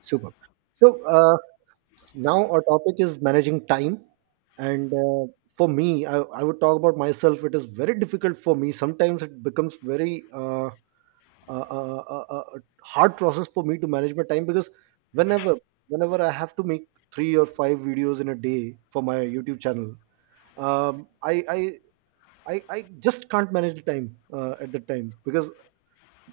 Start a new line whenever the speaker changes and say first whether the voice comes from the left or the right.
right: Super. So uh, now our topic is managing time, and for me, I would talk about myself. It is very difficult for me. Sometimes it becomes very hard process for me to manage my time because whenever whenever I have to make three or five videos in a day for my YouTube channel, um, I, I I just can't manage the time at that time because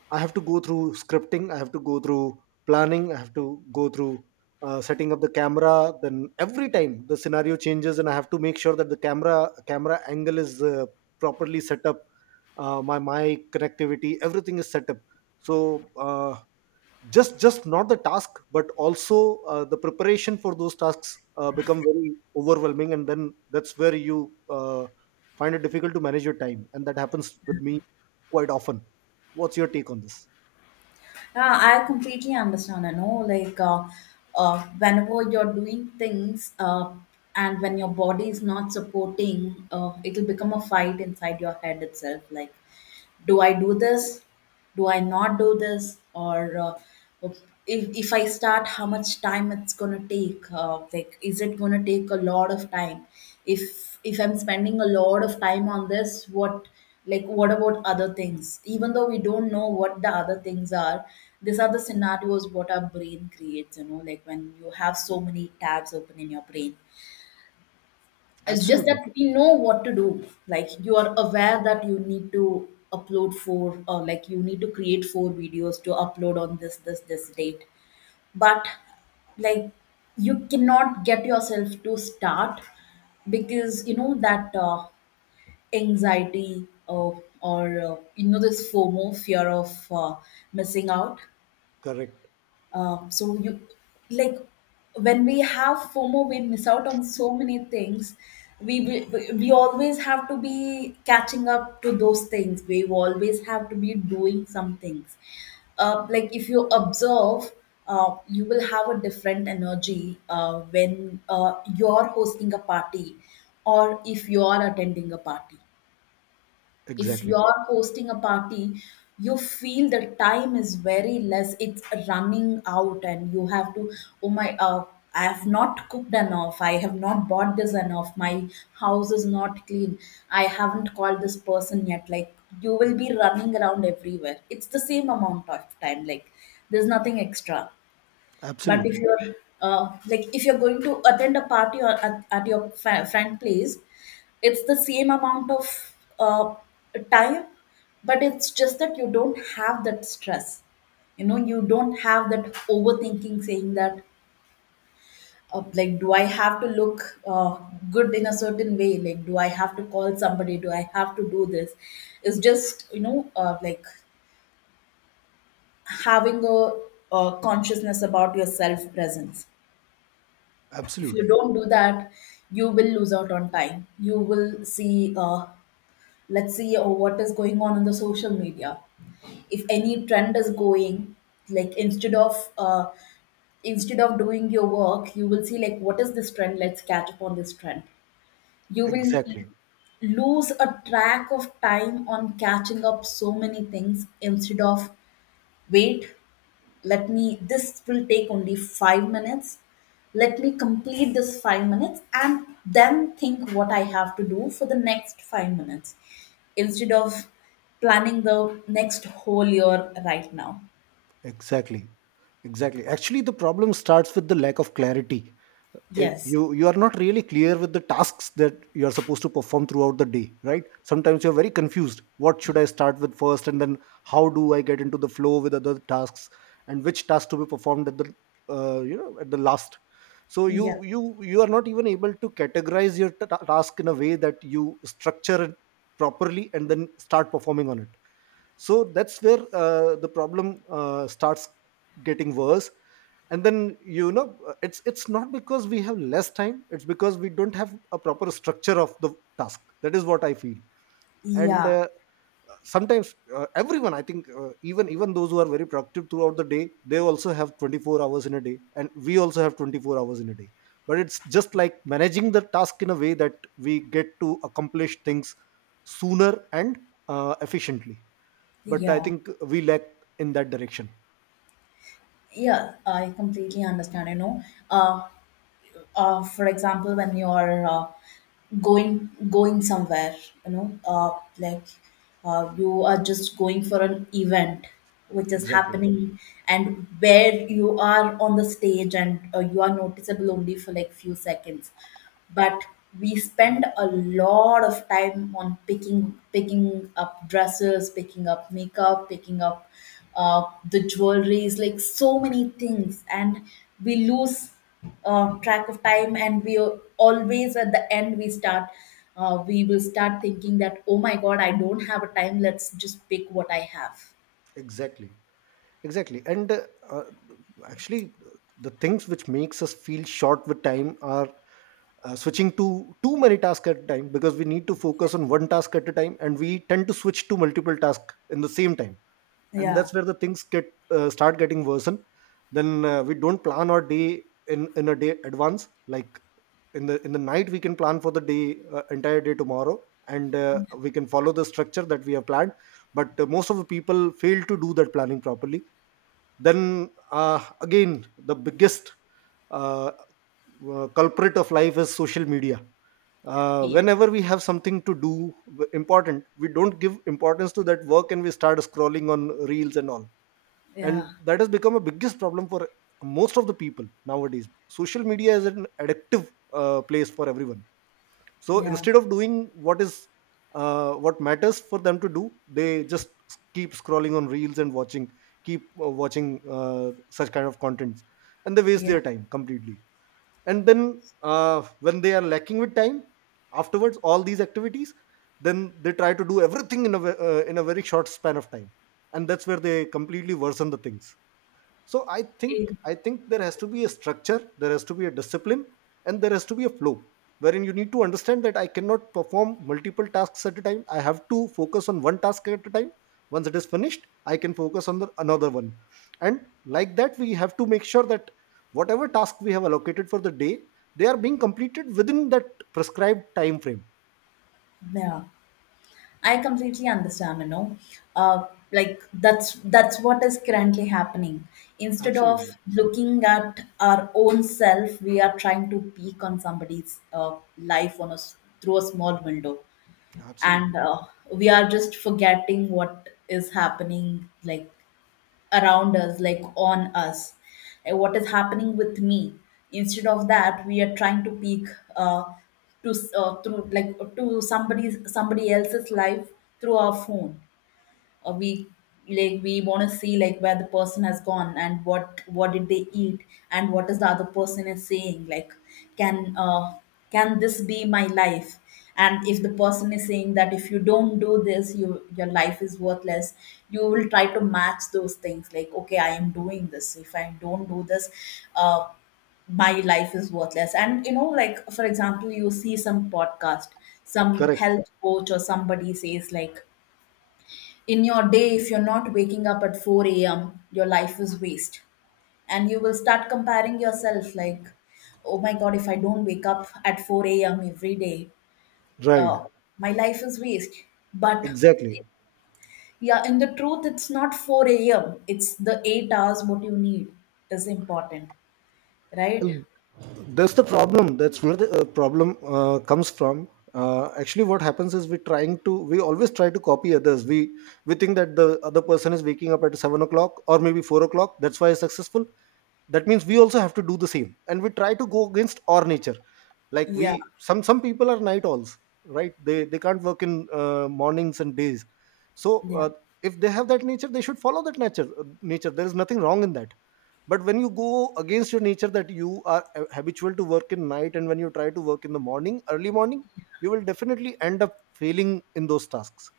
right: I have to go through scripting, I have to go through planning, I have to go through setting up the camera. Then every time the scenario changes, and I have to make sure that the camera angle is properly set up. My mic connectivity, everything is set up. So uh, just not the task, but also the preparation for those tasks become very overwhelming, and then that's where you find it difficult to manage your time, and that happens with me quite often. What's your take on this?
left: Yeah, I completely understand. I know, like, whenever you're doing things, and when your body is not supporting, it'll become a fight inside your head itself. Like, do I do this? Do I not do this? Or if I start, how much time it's gonna take? Like, is it gonna take a lot of time? If I'm spending a lot of time on this, what? Like, what about other things, even though we don't know what the other things are? These are the scenarios what our brain creates, you know, like when you have so many tabs open in your brain. It's just that
right: Absolutely.
left: we know what to do. Like, you are aware that you need to upload four, or like you need to create four videos to upload on this this this date, but like you cannot get yourself to start, because you know that anxiety, or you know, this FOMO, fear of missing out.
right: Correct.
left: So you like when we have FOMO, we miss out on so many things. We, we always have to be catching up to those things. We always have to be doing some things. Like, if you observe, you will have a different energy when you're hosting a party or if you are attending a party. If
right: Exactly.
left: you're hosting a party, you feel the time is very less, it's running out, and you have to, oh my I have not cooked enough, I have not bought this enough, my house is not clean, I haven't called this person yet. Like, you will be running around everywhere. It's the same amount of time, like there's nothing extra. But if
right: Absolutely.
left: you're like if you're going to attend a party or at your friend place, it's the same amount of time, but it's just that you don't have that stress. You know, you don't have that overthinking saying that, like, do I have to look good in a certain way? Like, do I have to call somebody? Do I have to do this? It's just, you know, like, having a consciousness about your self presence. If you
right: Absolutely.
left: don't do that, you will lose out on time. You will see, let's see, oh, what is going on in the social media. If any trend is going, like, instead of instead of doing your work, you will see like what is this trend, let's catch up on this trend. You will
right: Exactly.
left: lose a track of time on catching up so many things, instead of, wait, let me, this will take only 5 minutes. Let me complete this 5 minutes and then think what I have to do for the next 5 minutes, instead of planning the next whole year right now.
right: Exactly. Exactly. Actually, the problem starts with the lack of clarity.
left: Yes.
right: You are not really clear with the tasks that you are supposed to perform throughout the day, right? Sometimes you're very confused what should I start with first, and then how do I get into the flow with other tasks and which task to be performed at the you know, at the last. So you
left: Yeah,
right: you you are not even able to categorize your task in a way that you structure it properly and then start performing on it. So that's where the problem starts getting worse. And then, you know, it's not because we have less time, it's because we don't have a proper structure of the task. That is what I feel. And
left: yeah,
right: sometimes everyone, I think, even those who are very productive throughout the day, they also have 24 hours in a day and we also have 24 hours in a day. But it's just like managing the task in a way that we get to accomplish things sooner and efficiently. But I
left: yeah,
right: think we lack in that direction.
left: yeah, I completely understand, you know. uh, for example, when you're going somewhere, you know, like, you are just going for an event which is
right: Exactly.
left: happening, and where you are on the stage and you are noticeable only for like few seconds. But we spend a lot of time on picking up dresses, picking up makeup, picking up uh, the jewelries, like so many things, and we lose track of time, and we are always at the end. We start, we will start thinking that, oh my god, I don't have a time, let's just pick what I have.
right: Exactly. exactly and uh, actually the things which makes us feel short with time are switching to too many tasks at a time, because we need to focus on one task at a time and we tend to switch to multiple tasks in the same time. And
left: Yeah.
right: that's where the things get start getting worsened. Then we don't plan our day in a day advance. Like in the night, we can plan for the day, entire day tomorrow, and we can follow the structure that we have planned. But most of the people fail to do that planning properly. Then again, the biggest uh, culprit of life is social media. Uh,
left: Yeah.
right: whenever we have something to do, important, we don't give importance to that work and we start scrolling on reels and all. And
left: Yeah.
right: that has become a biggest problem for most of the people nowadays. Social media is an addictive place for everyone. So
left: Yeah.
right: instead of doing what matters for them to do, they just keep scrolling on reels and watching, keep watching such kind of contents, and they waste
left: Yeah.
right: their time completely. And then when they are lacking with time afterwards all these activities, then they try to do everything in a in a very short span of time, and that's where they completely worsen the things. so i think
left: Eh.
right: i think there has to be a structure, there has to be a discipline, and there has to be a flow wherein you need to understand that I cannot perform multiple tasks at a time, I have to focus on one task at a time. Once it is finished, I can focus on the another one. And like that, we have to make sure that whatever task we have allocated for the day, they are being completed within that prescribed time frame.
left: Yeah. I completely understand, you know. Uh, like, that's what is currently happening. Instead of
right: Absolutely.
left: looking at our own self, we are trying to peek on somebody's life on through a small window, and
right: Absolutely.
left: we are just forgetting what is happening, like around us, like on us, like what is happening with me. Instead of that, we are trying to peek uh, through, like, to somebody's somebody else's life through our phone. Or we, like we want to see like where the person has gone and what did they eat, and what is the other person is saying. Like, can uh, can this be my life? And if the person is saying that if you don't do this, you, your life is worthless, you will try to match those things like, okay, I am doing this, if I don't do this, uh, my life is worthless. And you know, like, for example, you see some podcast, some
right: Correct.
left: health coach or somebody says like, in your day if you're not waking up at 4 a.m., your life is waste. And you will start comparing yourself like, oh my god, if I don't wake up at 4 a.m. every day, uh,
right: Right.
left: my life is waste. But
right: Exactly.
left: yeah, in the truth it's not 4 a.m., it's the 8 hours what you need is important, right?
right: And that's the problem. That's where the problem comes from. Actually, what happens is we always try to copy others. We think that the other person is waking up at 7 o'clock or maybe 4 o'clock. That's why he's successful. That means we also have to do the same, and we try to go against our nature. Like
left: Yeah.
right: we, some people are night owls, right? They can't work in mornings and days. So
left: Yeah.
right: if they have that nature, they should follow that nature. Nature. There is nothing wrong in that. But when you go against your nature, that you are habitual to work in night, and when you try to work in the morning, early morning, you will definitely end up failing in those tasks.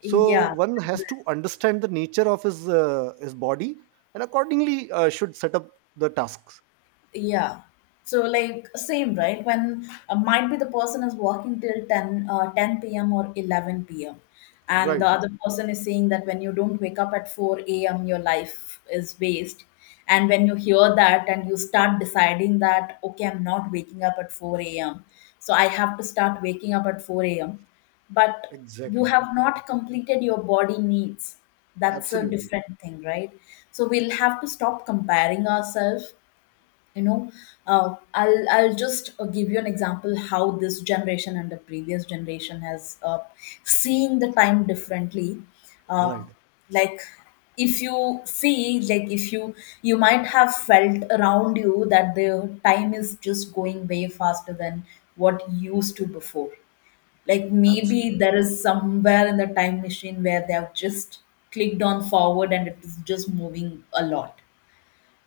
right: So
left: Yeah.
right: one has to understand the nature of his body, and accordingly should set up the tasks.
left: Yeah. So, like, same, right? When might be the person is working till 10 p.m. or 11 p.m., and the
right: Right.
left: other person is saying that when you don't wake up at 4 a.m, your life is waste, and when you hear that and you start deciding that, okay, I'm not waking up at 4 a.m, so I have to start waking up at 4 a.m. But you
right: Exactly.
left: have not completed your body needs, that's a
right: Absolutely.
left: different thing, right? So we'll have to stop comparing ourselves, you know. I'll just give you an example how this generation and the previous generation has seen the time differently. uh,
right: Right.
left: like, if you see, like, if you, you might have felt around you that the time is just going way faster than what used to before. Like, maybe
right: Absolutely.
left: there is somewhere in the time machine where they have just clicked on forward, and it is just moving a lot,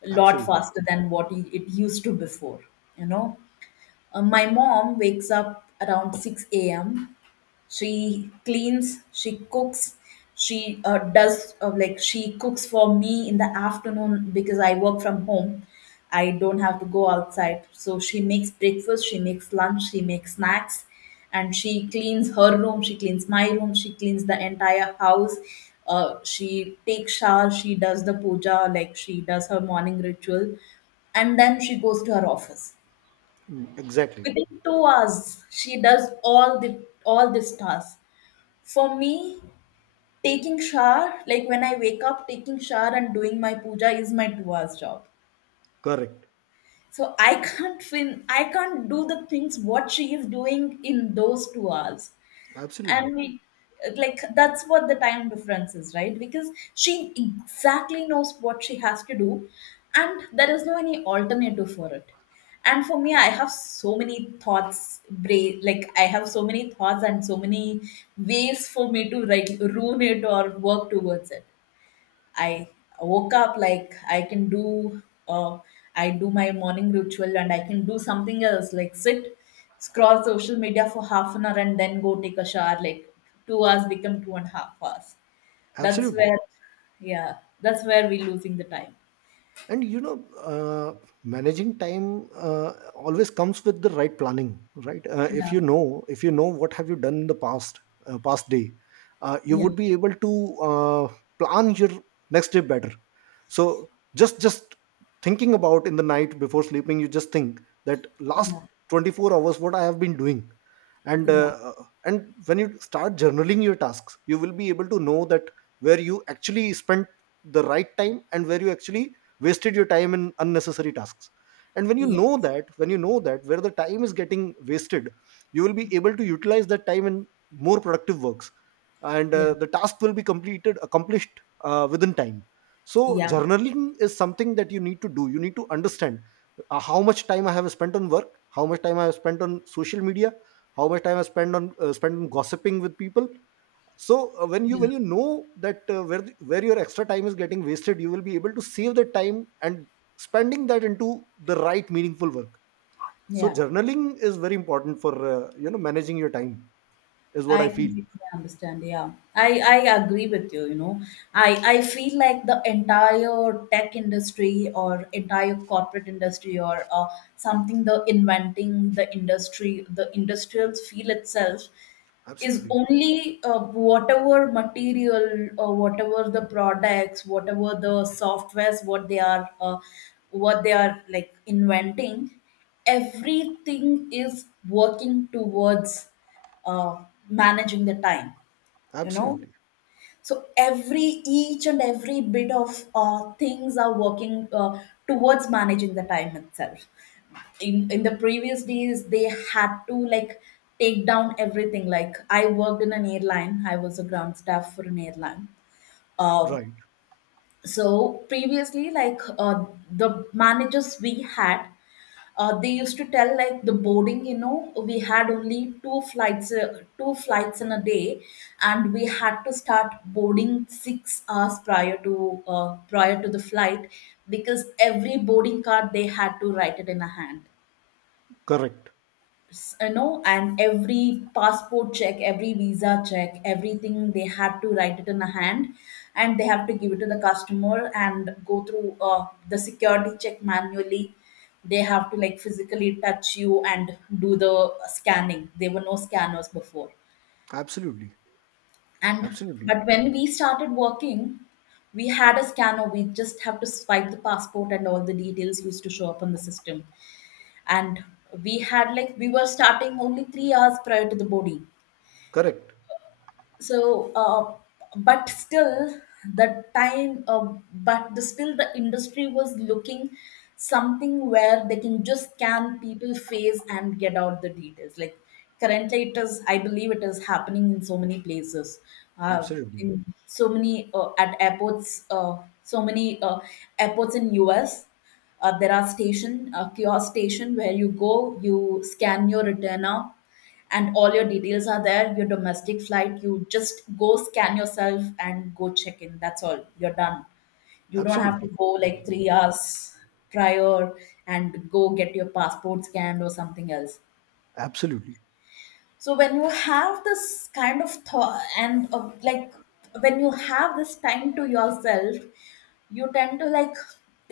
left: a lot
right: Absolutely.
left: faster than what it used to before, you know? My mom wakes up around 6 a.m. She cleans, she cooks, she does, like, she cooks for me in the afternoon because I work from home. I don't have to go outside. So she makes breakfast, she makes lunch, she makes snacks, and she cleans her room, she cleans my room, she cleans the entire house. She takes shower, she does the puja, like she does her morning ritual, and then she goes to her office.
right: Mm. Exactly.
left: Within 2 hours she does all the, all this task. For me, taking shower, like when I wake up, taking shower and doing my puja is my 2 hours job.
right: Correct.
left: So I can't I can't do the things what she is doing in those 2 hours.
right: Absolutely.
left: And we, like, that's what the time difference is, right? Because she exactly knows what she has to do, and there is no any alternative for it. And for me, I have so many thoughts, like, I have so many thoughts and so many ways for me to, like, ruin it or work towards it. I woke up, like, I can do, uh, I do my morning ritual, and I can do something else, like sit, scroll social media for half an hour, and then go take a shower. Like, 2 hours become 2.5 hours. That's
right: Absolutely.
left: where, yeah, that's where we're losing the time.
right: And you know, uh, managing time always comes with the right planning, right? Uh, if
left: Yeah.
right: you know, if you know what have you done in the past, past day, you
left: Yeah.
right: would be able to uh, plan your next day better. So, just thinking about in the night before sleeping, you just think that last
left: Yeah.
right: 24 hours what I have been doing. and
left: Yeah.
right: uh, uh, and when you start journaling your tasks, you will be able to know that where you actually spent the right time and where you actually wasted your time in unnecessary tasks. And when you know
left: Yes.
right: that, when you know that where the time is getting wasted, you will be able to utilize that time in more productive works, and
left: Yeah,
right: the task will be completed, accomplished within time. So
left: yeah,
right: journaling is something that you need to do. You need to understand how much time I have spent on work, how much time I have spent on social media, how much time I spend on spent on gossiping with people. So when you,
left: yeah,
right: when you know that where the, where your extra time is getting wasted, you will be able to save that time and spending that into the right meaningful work. So
left: yeah.
right: journaling is very important for you know, managing your time, is what
left: I
right: I feel.
left: completely understand. Yeah, I agree with you. You know, I feel like the entire tech industry or entire corporate industry or something the inventing the industry the industrials feel itself is
right: Absolutely.
left: only whatever material or whatever the products whatever the softwares what they are like inventing. Everything is working towards uh, managing the time, you know.
right: Absolutely.
left: So every each and every bit of things are working towards managing the time itself. In the previous days they had to like take down everything. Like I worked in an airline, I was a ground staff for an airline. um
right: Right.
left: so previously, the managers we had, they used to tell like the boarding, you know, we had only two flights, two flights in a day, and we had to start boarding 6 hours prior to prior to the flight, because every boarding card they had to write it in a hand.
right: Correct.
left: You know, and every passport check, every visa check, everything they had to write it in a hand, and they have to give it to the customer and go through the security check manually. They have to like physically touch you and do the scanning. There were no scanners before.
right: Absolutely.
left: And
right: Absolutely.
left: But when we started working, we had a scanner, we just have to swipe the passport and all the details used to show up on the system. And we had like we were starting only 3 hours prior to the boarding.
right: Correct.
left: So but still the time, still the industry was looking something where they can just scan people face and get out the details. Like currently it is, I believe it is happening in so many places, uh, in
right: Absolutely.
left: so many at airports, so many airports in us. There are station, kiosk station where you go, you scan your return now, and all your details are there. Your domestic flight, you just go scan yourself and go check in, that's all, you're done. You don't have to
right: Absolutely.
left: go like 3 hours prior and go get your passport scanned or something else.
right: Absolutely.
left: So when you have this kind of thought, and like when you have this time to yourself, you tend to like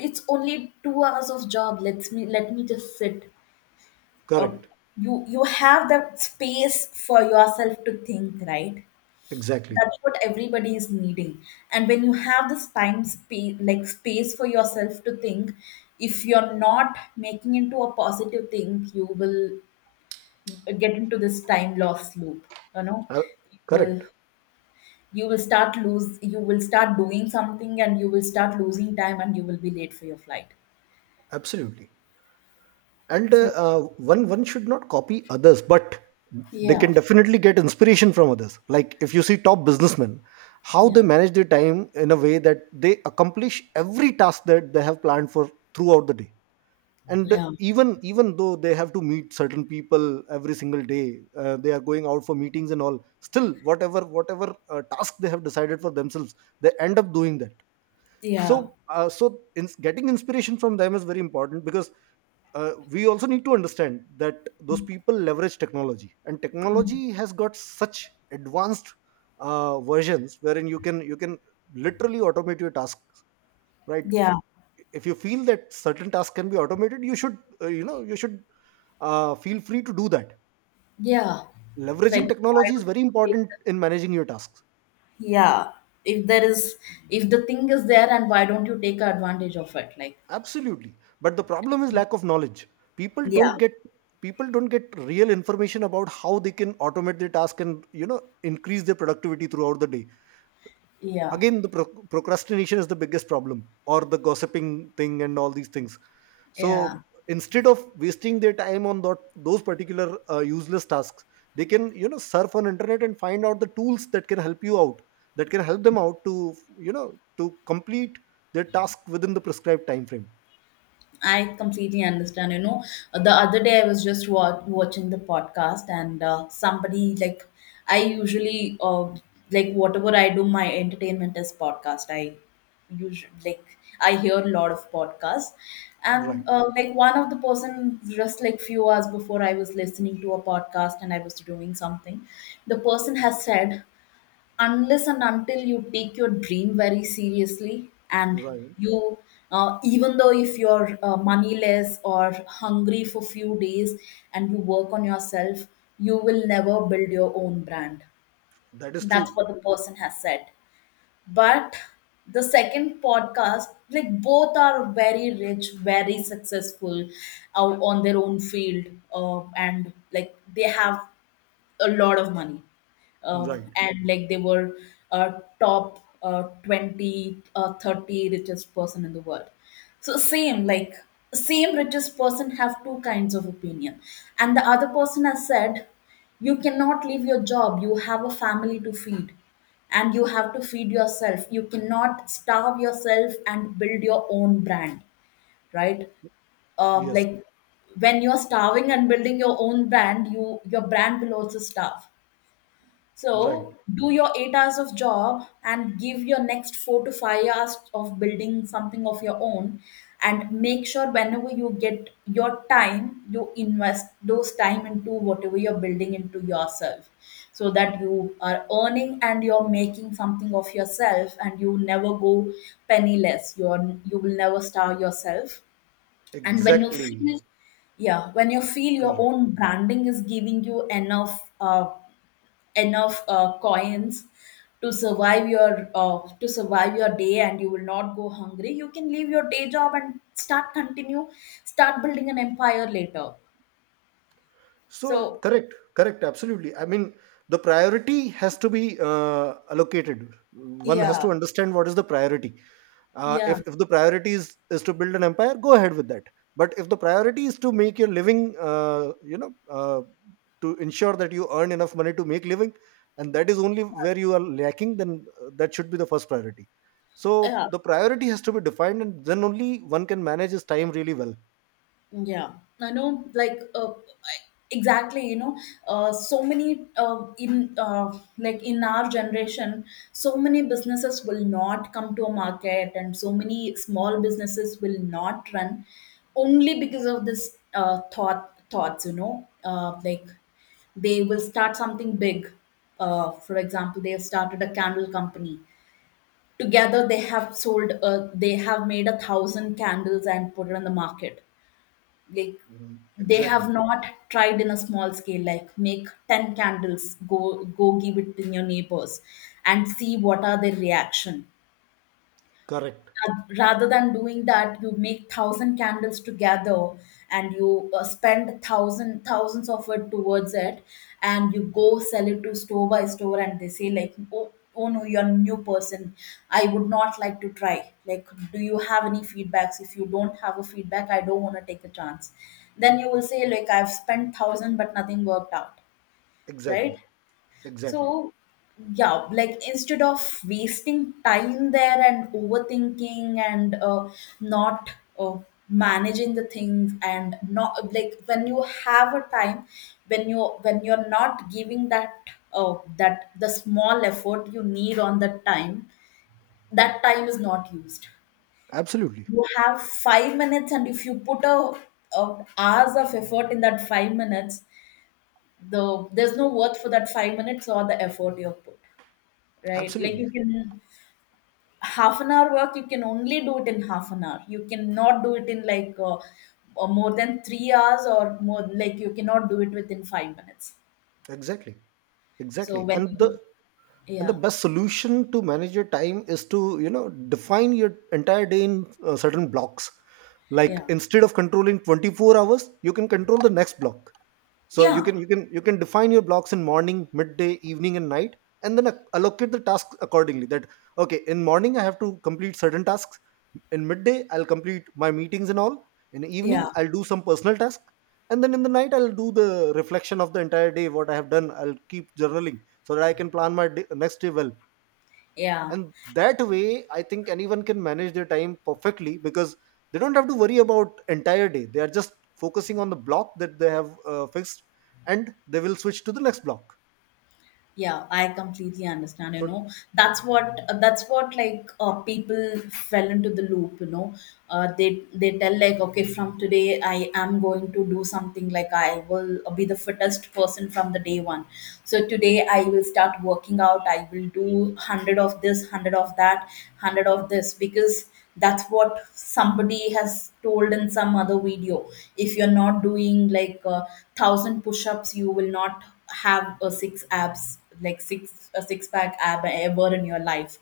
left: it's only 2 hours of job, let me just sit. uh,
right: Correct.
left: you you have that space for yourself to think, right?
right: Exactly.
left: That's what everybody is needing. And when you have this time space, like space for yourself to think, if you're not making into a positive thing, you will get into this time loss loop, you know.
right: Uh,
left: you will
right: correct.
left: you will start lose, you will start doing something and you will start losing time and you will be late for your flight.
right: Absolutely. And
left: So
right: uh, uh, one one should not copy others, but they
left: yeah,
right: can definitely get inspiration from others. Like if you see top businessmen, how they
left: yeah,
right: manage their time in a way that they accomplish every task that they have planned for throughout the day. And
left: yeah,
right: even though they have to meet certain people every single day, they are going out for meetings and all, still whatever task they have decided for themselves, they end up doing that.
left: yeah,
right: So getting inspiration from them is very important, because we also need to understand that those people leverage technology, and technology has got such advanced versions wherein you can literally automate your tasks, right?
left: yeah.
right: If you feel that certain tasks can be automated, you should, you know, you should feel free to do that.
left: Yeah,
right: Leveraging
left: like why
right: technology is
left: don't
right: very
left: you take
right: important
left: the,
right: in managing your tasks.
left: yeah, if there is, if the thing is there, and why don't you take advantage of it? Like,
right: Absolutely. But the problem is lack of knowledge. People don't
left: yeah,
right: get, people don't get real information about how they can automate their task and, you know, increase their productivity throughout the day.
left: yeah,
right: Again, the procrastination is the biggest problem, or the gossiping thing and all these things.
left: yeah.
right: So instead of wasting their time on that, those particular useless tasks, they can, you know, surf on internet and find out the tools that can help you out, that can help them out to, you know, to complete their task within the prescribed time frame.
left: I completely understand. You know, the other day I was just watching the podcast, and somebody like, I usually like whatever I do, my entertainment is podcast. I usually like I hear a lot of podcasts,
right: Right.
left: and like one of the person, just like few hours before I was listening to a podcast and I was doing something, the person has said, unless and until you take your dream very seriously and
right: Right.
left: you, even though if you're moneyless or hungry for few days, and you work on yourself, you will never build your own brand.
right: That is
left: That's
right: true.
left: what the person has said. But the second podcast, like both are very rich, very successful out on their own field, and like they have a lot of money,
right: Right.
left: and like they were top, 20, 30 richest person in the world. So same like same richest person have two kinds of opinion. And the other person has said, you cannot leave your job, you have a family to feed, and you have to feed yourself, you cannot starve yourself and build your own brand, right?
right: Yes.
left: Like when you're starving and building your own brand, your brand will also starve.
right: Right.
left: So do your 8 hours of job and give your next 4 to 5 hours of building something of your own, and make sure whenever you get your time, you invest those time into whatever you're building into yourself, so that you are earning and you're making something of yourself, and you never go penniless. You will never starve yourself. And when you
right: Exactly.
left: feel, yeah, when you feel your
right: Correct.
left: own branding is giving you enough, uh, enough coins to survive your, to survive your day, and you will not go hungry, you can leave your day job and start continue start building an empire later.
right: So
left: So
right: correct, correct, absolutely. I mean, the priority has to be allocated. One has
left: yeah,
right: to understand what is the priority.
left: yeah,
right: If the priority is to build an empire, go ahead with that. But if the priority is to make your living, you know, to ensure that you earn enough money to make living, and that is only where you are lacking, then that should be the first priority. So
left: yeah.
right: the priority has to be defined, and then only one can manage his time really well.
left: Yeah, I know, like, exactly, you know, so many, like in our generation, so many businesses will not come to a market and so many small businesses will not run only because of this, thoughts, you know, like they will start something big. For example, they have started a candle company. Together, they have sold, they have made a thousand candles and put it on the market, like
right: Mhm.
left: they have
right: Exactly,
left: not tried in a small scale. Like make 10 candles, go go give it to your neighbors and see what are their reaction.
right: correct,
left: Rather than doing that, you make thousand candles together, and you spend thousand thousands of it towards it, and you go sell it to store by store, and they say like, oh, oh no, you're a new person, I would not like to try. Like, do you have any feedbacks? If you don't have a feedback, I don't want to take a chance. Then you will say like, I've spent thousand but nothing worked out, right?
right: exactly. Exactly.
left: So, yeah, like instead of wasting time there and overthinking and not uh, managing the things, and not like when you have a time, when you when you're not giving that, that the small effort you need on that time, that time is not used.
right: Absolutely.
left: You have 5 minutes, and if you put a hours of effort in that 5 minutes, there's no worth for that 5 minutes or the effort you have put, right? Like
right: Absolutely.
left: you can half an hour work, you can only do it in half an hour. You cannot do it in like more than 3 hours or more. Like you cannot do it within 5 minutes.
right: Exactly.
left: So
right: Exactly.
left: when you,
right: And the
left: yeah,
right: best solution to manage your time is to define your entire day in certain blocks. Like
left: yeah,
right: instead of controlling 24 hours, you can control the next block. So you
left: yeah,
right: can you can you can define your blocks in morning, midday, evening and night, and then allocate the tasks accordingly that okay, in morning I have to complete certain tasks, in midday I'll complete my meetings and all, in evening
left: yeah,
right: I'll do some personal task, and then in the night I'll do the reflection of the entire day what I have done. I'll keep journaling so that I can plan my day, next day well.
left: yeah.
right: And that way I think anyone can manage their time perfectly because they don't have to worry about entire day, they are just focusing on the block that they have fixed, and they will switch to the next block.
left: Yeah, I completely understand, you
right: So
left: know. That's what, that's what like, people fell into the loop, you know. They tell like, okay, from today I am going to do something, like I will be the fittest person from the day one. So today I will start working out, I will do 100 of this, 100 of that, 100 of this, because that's what somebody has told in some other video. If you're not doing like a thousand push-ups, you will not have a six abs, like six, a six pack ab ever in your life.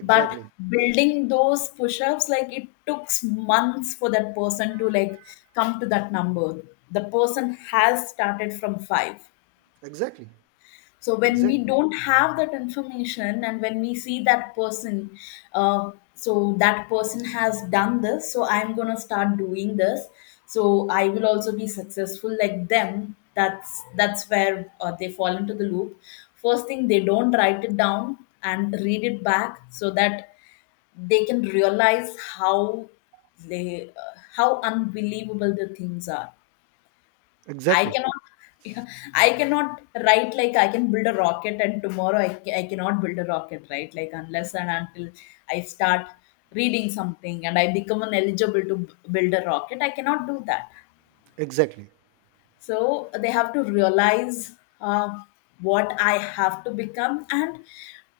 left: But building those push-ups, like it took months for that person to like come to that number. The person has started from five.
right: exactly,
left: So when we
right: exactly,
left: don't have that information and when we see that person, so that person has done this, so I'm gonna start doing this. So I will also be successful like them. That's where they fall into the loop. First thing, they don't write it down and read it back so that they can realize how they how unbelievable the things are. I
right: exactly,
left: cannot, I cannot write like I can build a rocket and tomorrow I, I cannot build a rocket, right? Like unless and until I start reading something and I become an eligible to build a rocket, I cannot do that.
right: exactly,
left: So they have to realize uh, what I have to become, and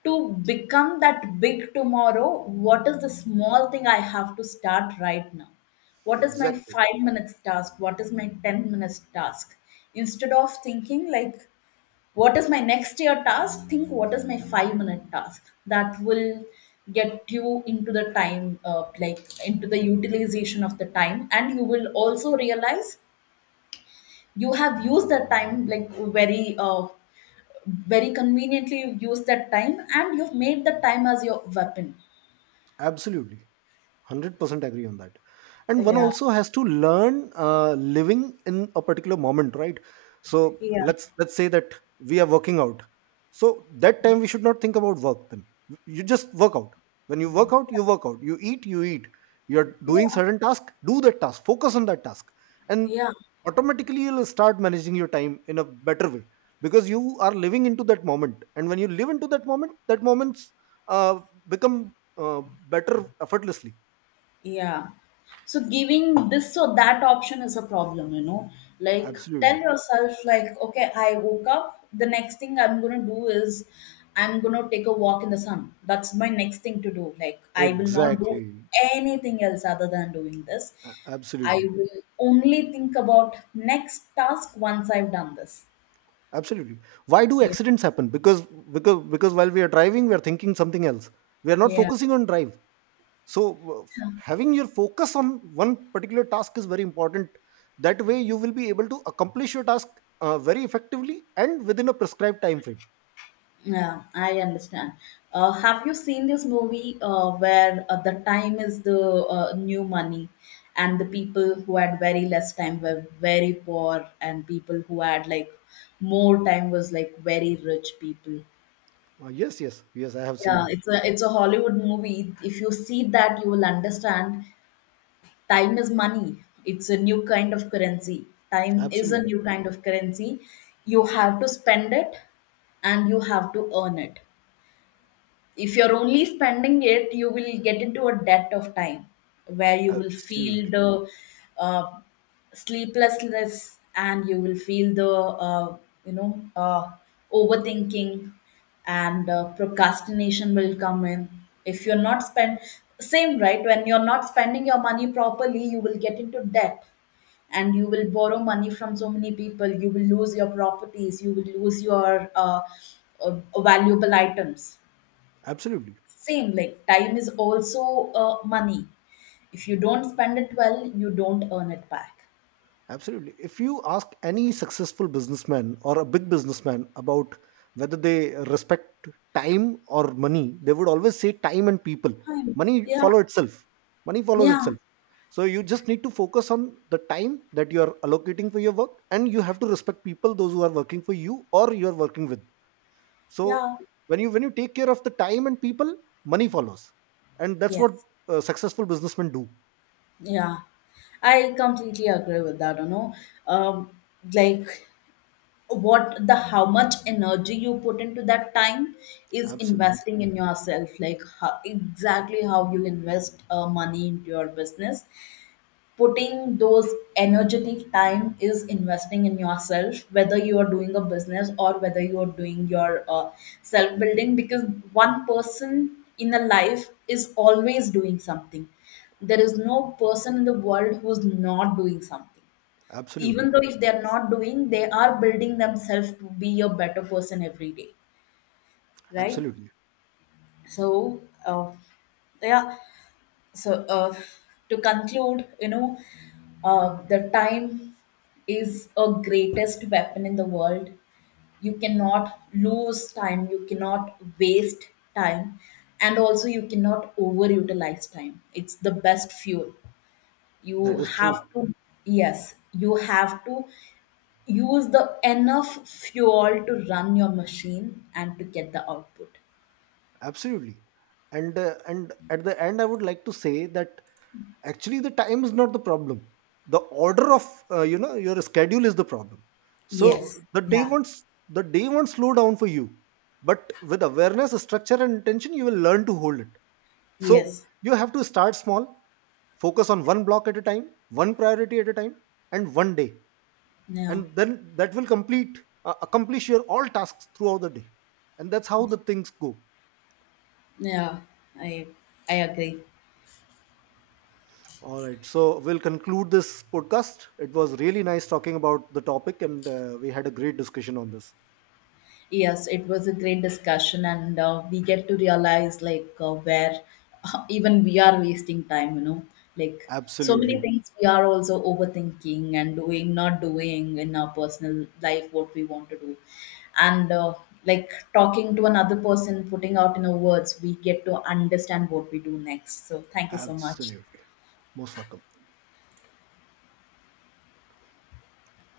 left: to become that big tomorrow, what is the small thing I have to start right now. What is my
right: exactly,
left: 5 minutes task, what is my 10 minutes task. Instead of thinking like what is my next year task, think what is my 5-minute task. That will get you into the time, like into the utilization of the time, and you will also realize you have used that time like very very conveniently. You've used that time and you've made the time as your weapon.
right: absolutely, 100% agree on that. And one
left: Yeah,
right: also has to learn uh, living in a particular moment, right? So
left: yeah,
right: let's say that we are working out, so that time we should not think about work then. You just work out. When you work out, you work out. You eat, you eat. You're doing
left: yeah,
right: certain task, do that task, focus on that task, and
left: yeah.
right: automatically you'll start managing your time in a better way, because you are living into that moment, and when you live into that moment, that moments uh, become uh, better effortlessly.
left: Yeah. So giving this or that option is a problem, you know. Like tell
right: Absolutely.
left: yourself, like, okay, I woke up, the next thing I'm gonna do is I'm gonna take a walk in the sun. That's my next thing to do. Like I will not do
right: Exactly.
left: anything else other than doing this. I
right: Absolutely.
left: will only think about next task once I've done this.
right: Absolutely. Why do
left: Yeah.
right: accidents happen? Because because while we are driving, we are thinking something else. We are not
left: Yeah.
right: focusing on drive. So having your focus on one particular task is very important. That way, you will be able to accomplish your task very effectively and within a prescribed time frame.
left: Yeah, I understand. Have you seen this movie where the time is the, new money, and the people who had very less time were very poor, and people who had like more time was like very rich people.
right: Yes, yes, yes. I have seen
left: Yeah,
right: it.
left: it's a, it's a Hollywood movie. If you see that, you will understand. Time is money. It's a new kind of currency. Time is a
right: Absolutely.
left: new kind of currency. You have to spend it, and you have to earn it. If you're only spending it, you will get into a debt of time, where you will feel
right: Absolutely.
left: the uh, sleeplessness, and you will feel the you know, overthinking and procrastination will come in. If you're not spend, same right, when you're not spending your money properly, you will get into debt, and you will borrow money from so many people, you will lose your properties, you will lose your valuable items.
right: Absolutely.
left: Same like time is also money. If you don't spend it well, you don't earn it back.
right: Absolutely. If you ask any successful businessman or a big businessman about whether they respect time or money, they would always say time and people.
left: Time.
right: Money
left: Yeah,
right: follow itself. Money follows
left: yeah,
right: itself. So you just need to focus on the time that you are allocating for your work, and you have to respect people those who are working for you or you are working with. So
left: yeah,
right: when you take care of the time and people, money follows. And that's what
left: yes,
right: successful businessmen do.
left: yeah, I completely agree with that, you know. um, like what, the how much energy you put into that time is
right: Absolutely.
left: investing in yourself, like how, exactly how you invest money into your business. Putting those energetic time is investing in yourself, whether you are doing a business or whether you are doing your self building. Because one person in a life is always doing something. There is no person in the world who's not doing something.
right: Absolutely.
left: Even though if they're not doing, they are building themselves to be a better person every day, right?
right: Absolutely.
left: So uh, yeah. So to conclude, you know, the time is a greatest weapon in the world. You cannot lose time, you cannot waste time, and also you cannot overutilize time. It's the best fuel. You
right: That is
left: have
right: true.
left: to, yes, you have to use the enough fuel to run your machine and to get the output.
right: Absolutely. And at the end, I would like to say that actually the time is not the problem. The order of your schedule is the problem.
left: Yes.
right: So the day
left: Yeah.
right: won't the day won't slow down for you, but with awareness, structure, and intention, you will learn to hold it. So
left: Yes,
right: you have to start small, focus on one block at a time, one priority at a time, and one day,
left: yeah.
right: and then that will complete accomplish your all tasks throughout the day, and that's how the things go.
left: Yeah, I I agree.
right: All right. So we'll conclude this podcast. It was really nice talking about the topic, and we had a great discussion on this.
left: Yes, it was a great discussion, and we get to realize like where even we are wasting time. You know, like so many
right: Absolutely.
left: things we are also overthinking and doing, not doing in our personal life what we want to do, and like talking to another person, putting out in our words, we get to understand what we do next. So thank you so much.
right: Absolutely. Most welcome.